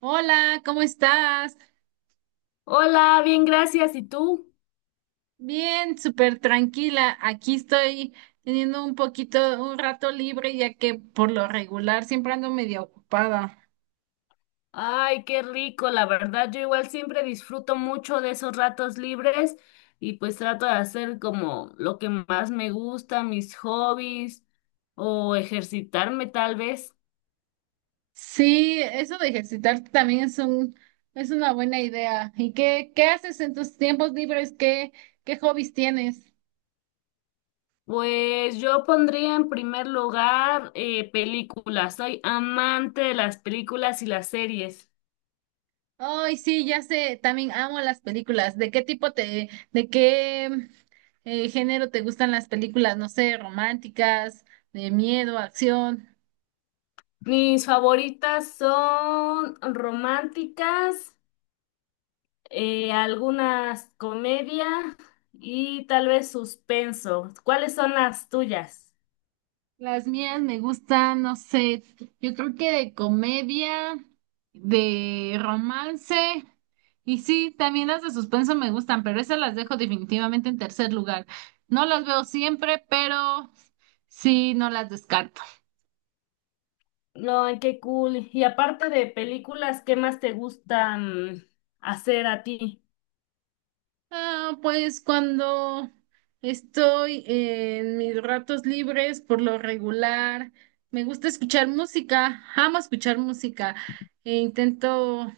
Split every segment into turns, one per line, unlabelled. Hola, ¿cómo estás?
Hola, bien, gracias. ¿Y tú?
Bien, súper tranquila. Aquí estoy teniendo un rato libre, ya que por lo regular siempre ando medio ocupada.
Ay, qué rico, la verdad. Yo igual siempre disfruto mucho de esos ratos libres y pues trato de hacer como lo que más me gusta, mis hobbies o ejercitarme tal vez.
Sí, eso de ejercitarte también es una buena idea. ¿Y qué haces en tus tiempos libres? Qué hobbies tienes?
Pues yo pondría en primer lugar películas. Soy amante de las películas y las series.
Ay, sí, ya sé, también amo las películas. ¿De qué género te gustan las películas? No sé, románticas, de miedo, acción.
Mis favoritas son románticas. Algunas comedia y tal vez suspenso. ¿Cuáles son las tuyas?
Las mías me gustan, no sé, yo creo que de comedia, de romance, y sí, también las de suspenso me gustan, pero esas las dejo definitivamente en tercer lugar. No las veo siempre, pero sí, no las descarto.
No, ay, qué cool. Y aparte de películas, ¿qué más te gustan hacer a ti?
Ah, pues cuando estoy en mis ratos libres, por lo regular, me gusta escuchar música, amo escuchar música. E intento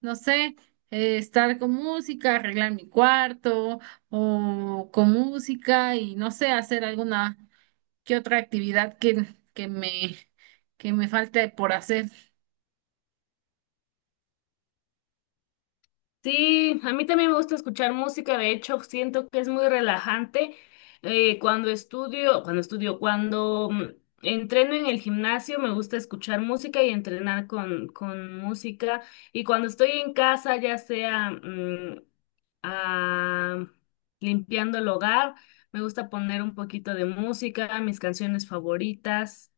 no sé, estar con música, arreglar mi cuarto o con música y no sé, hacer alguna que otra actividad que me, que me falte por hacer.
Sí, a mí también me gusta escuchar música, de hecho siento que es muy relajante. Cuando estudio, cuando entreno en el gimnasio me gusta escuchar música y entrenar con música. Y cuando estoy en casa, ya sea ah, limpiando el hogar, me gusta poner un poquito de música, mis canciones favoritas.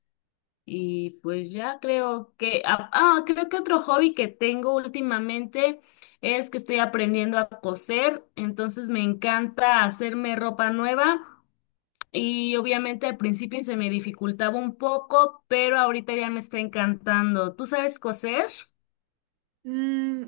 Y pues ya creo que, creo que otro hobby que tengo últimamente es que estoy aprendiendo a coser, entonces me encanta hacerme ropa nueva y obviamente al principio se me dificultaba un poco, pero ahorita ya me está encantando. ¿Tú sabes coser?
Mm,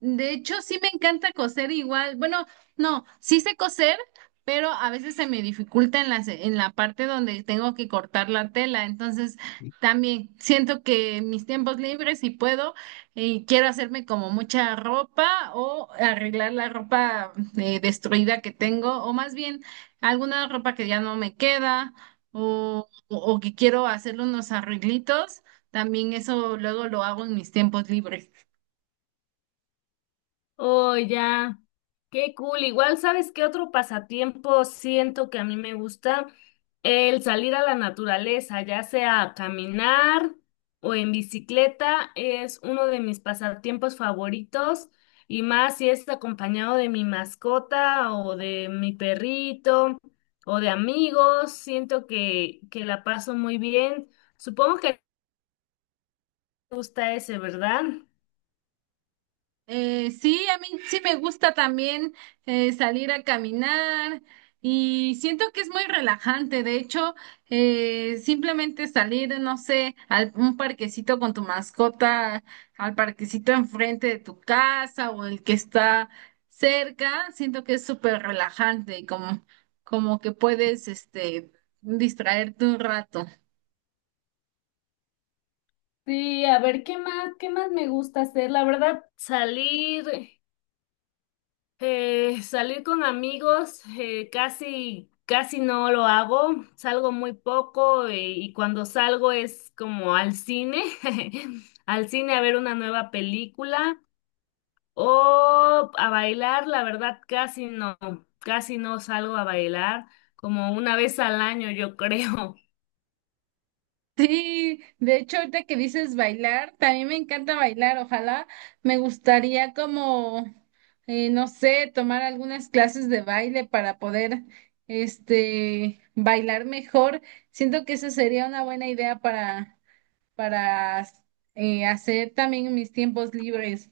de hecho, sí me encanta coser igual. Bueno, no, sí sé coser, pero a veces se me dificulta en la parte donde tengo que cortar la tela. Entonces, también siento que en mis tiempos libres, si puedo, y quiero hacerme como mucha ropa o arreglar la ropa destruida que tengo, o más bien alguna ropa que ya no me queda, o que quiero hacerle unos arreglitos. También eso luego lo hago en mis tiempos libres.
Oh, ya. Qué cool. Igual, ¿sabes qué otro pasatiempo siento que a mí me gusta? El salir a la naturaleza, ya sea a caminar o en bicicleta, es uno de mis pasatiempos favoritos y más si es acompañado de mi mascota o de mi perrito o de amigos, siento que la paso muy bien. Supongo que te gusta ese, ¿verdad?
Sí, a mí sí me gusta también salir a caminar y siento que es muy relajante. De hecho, simplemente salir, no sé, a un parquecito con tu mascota, al parquecito enfrente de tu casa o el que está cerca, siento que es súper relajante y como que puedes, este, distraerte un rato.
Sí, a ver, ¿qué más, me gusta hacer? La verdad, salir con amigos, casi no lo hago, salgo muy poco y cuando salgo es como al cine, al cine a ver una nueva película o a bailar, la verdad, casi no salgo a bailar, como una vez al año, yo creo.
Sí, de hecho, ahorita que dices bailar, también me encanta bailar, ojalá me gustaría como, no sé, tomar algunas clases de baile para poder, este, bailar mejor. Siento que esa sería una buena idea para hacer también mis tiempos libres.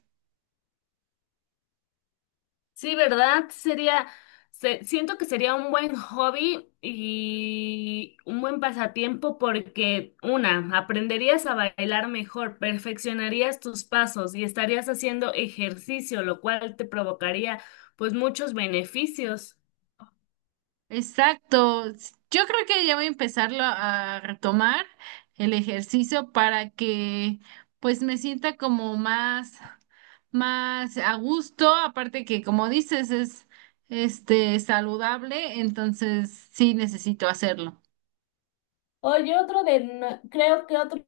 Sí, ¿verdad? Siento que sería un buen hobby y un buen pasatiempo porque, una, aprenderías a bailar mejor, perfeccionarías tus pasos y estarías haciendo ejercicio, lo cual te provocaría pues muchos beneficios.
Exacto. Yo creo que ya voy a empezarlo a retomar el ejercicio para que pues me sienta más a gusto. Aparte que como dices es este saludable, entonces sí necesito hacerlo.
Oye, otro de, no- creo que otro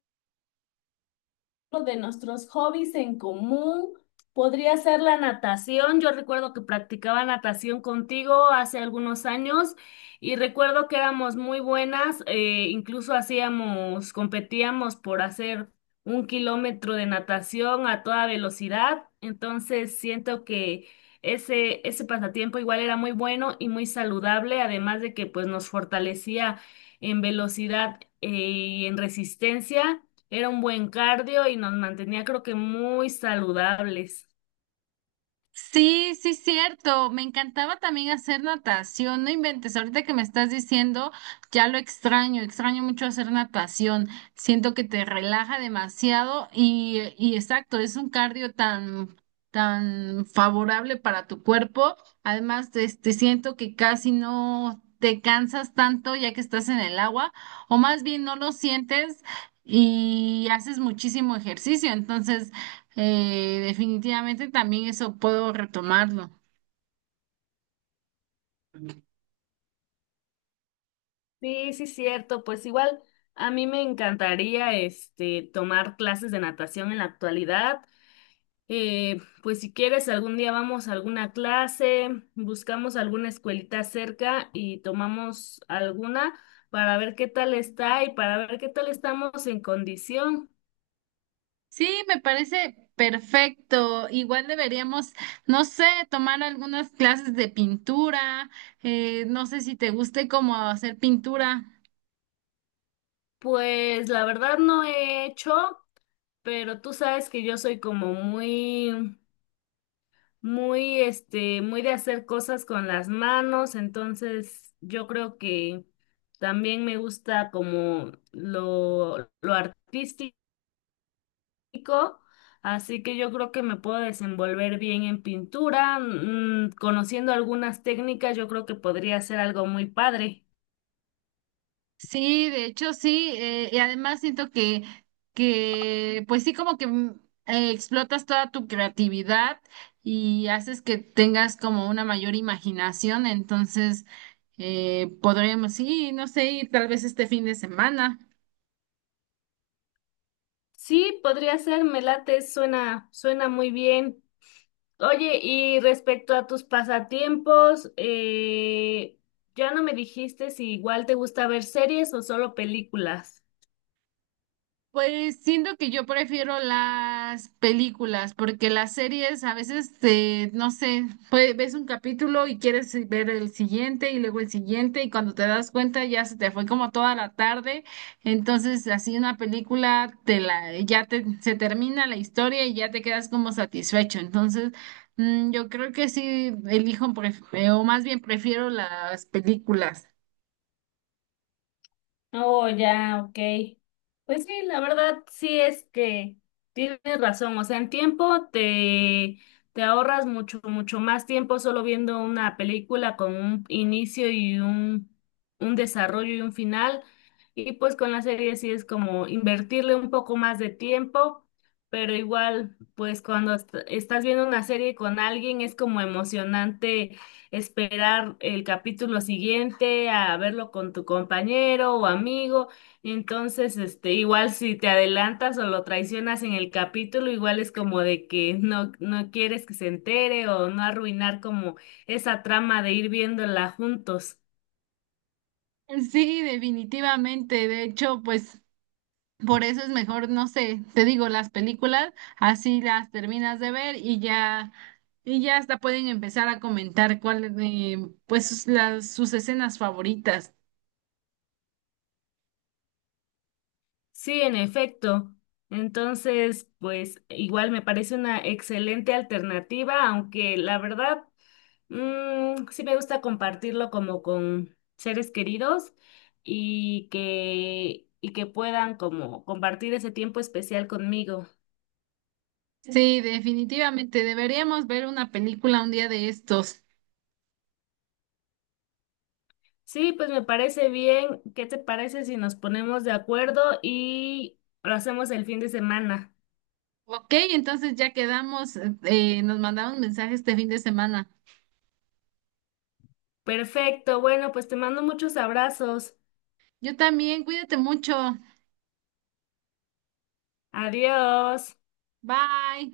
de nuestros hobbies en común podría ser la natación. Yo recuerdo que practicaba natación contigo hace algunos años y recuerdo que éramos muy buenas, incluso hacíamos, competíamos por hacer 1 kilómetro de natación a toda velocidad. Entonces siento que ese pasatiempo igual era muy bueno y muy saludable, además de que pues nos fortalecía en velocidad, y en resistencia. Era un buen cardio y nos mantenía, creo que muy saludables.
Sí, sí, cierto. Me encantaba también hacer natación. No inventes, ahorita que me estás diciendo, ya lo extraño. Extraño mucho hacer natación. Siento que te relaja demasiado y exacto, es un cardio tan favorable para tu cuerpo. Además, este, siento que casi no te cansas tanto ya que estás en el agua, o más bien no lo sientes y haces muchísimo ejercicio. Entonces, definitivamente también eso puedo retomarlo.
Sí, sí, cierto. Pues igual a mí me encantaría este tomar clases de natación en la actualidad. Pues si quieres, algún día vamos a alguna clase, buscamos alguna escuelita cerca y tomamos alguna para ver qué tal está y para ver qué tal estamos en condición.
Sí, me parece perfecto. Igual deberíamos, no sé, tomar algunas clases de pintura. No sé si te guste cómo hacer pintura.
Pues la verdad no he hecho, pero tú sabes que yo soy como muy, este, muy de hacer cosas con las manos, entonces yo creo que también me gusta como lo artístico, así que yo creo que me puedo desenvolver bien en pintura, mm, conociendo algunas técnicas, yo creo que podría ser algo muy padre.
Sí, de hecho sí, y además siento pues sí, como que explotas toda tu creatividad y haces que tengas como una mayor imaginación, entonces podremos, sí, no sé, ir tal vez este fin de semana.
Sí, podría ser, me late, suena muy bien. Oye, y respecto a tus pasatiempos, ya no me dijiste si igual te gusta ver series o solo películas.
Pues siento que yo prefiero las películas, porque las series a veces, no sé, pues, ves un capítulo y quieres ver el siguiente y luego el siguiente y cuando te das cuenta ya se te fue como toda la tarde. Entonces, así una película te la, ya te, se termina la historia y ya te quedas como satisfecho. Entonces, mm, yo creo que sí o más bien prefiero las películas.
Oh, ya, ok. Pues sí, la verdad sí es que tienes razón. O sea, en te ahorras mucho, mucho más tiempo solo viendo una película con un inicio y un desarrollo y un final. Y pues con la serie sí es como invertirle un poco más de tiempo, pero igual, pues cuando estás viendo una serie con alguien es como emocionante esperar el capítulo siguiente a verlo con tu compañero o amigo. Entonces, este, igual si te adelantas o lo traicionas en el capítulo, igual es como de que no quieres que se entere o no arruinar como esa trama de ir viéndola juntos.
Sí, definitivamente. De hecho, pues... Por eso es mejor, no sé, te digo, las películas, así las terminas de ver y ya hasta pueden empezar a comentar cuáles, pues sus- las, sus escenas favoritas.
Sí, en efecto. Entonces, pues igual me parece una excelente alternativa, aunque la verdad Mm, sí me gusta compartirlo como con seres queridos y que puedan como compartir ese tiempo especial conmigo.
Sí, definitivamente deberíamos ver una película un día de estos.
Sí, pues me parece bien. ¿Qué te parece si nos ponemos de acuerdo y lo hacemos el fin de semana?
Ok, entonces ya quedamos, nos mandamos mensajes este fin de semana.
Perfecto. Bueno, pues te mando muchos abrazos.
Yo también, cuídate mucho.
Adiós.
Bye.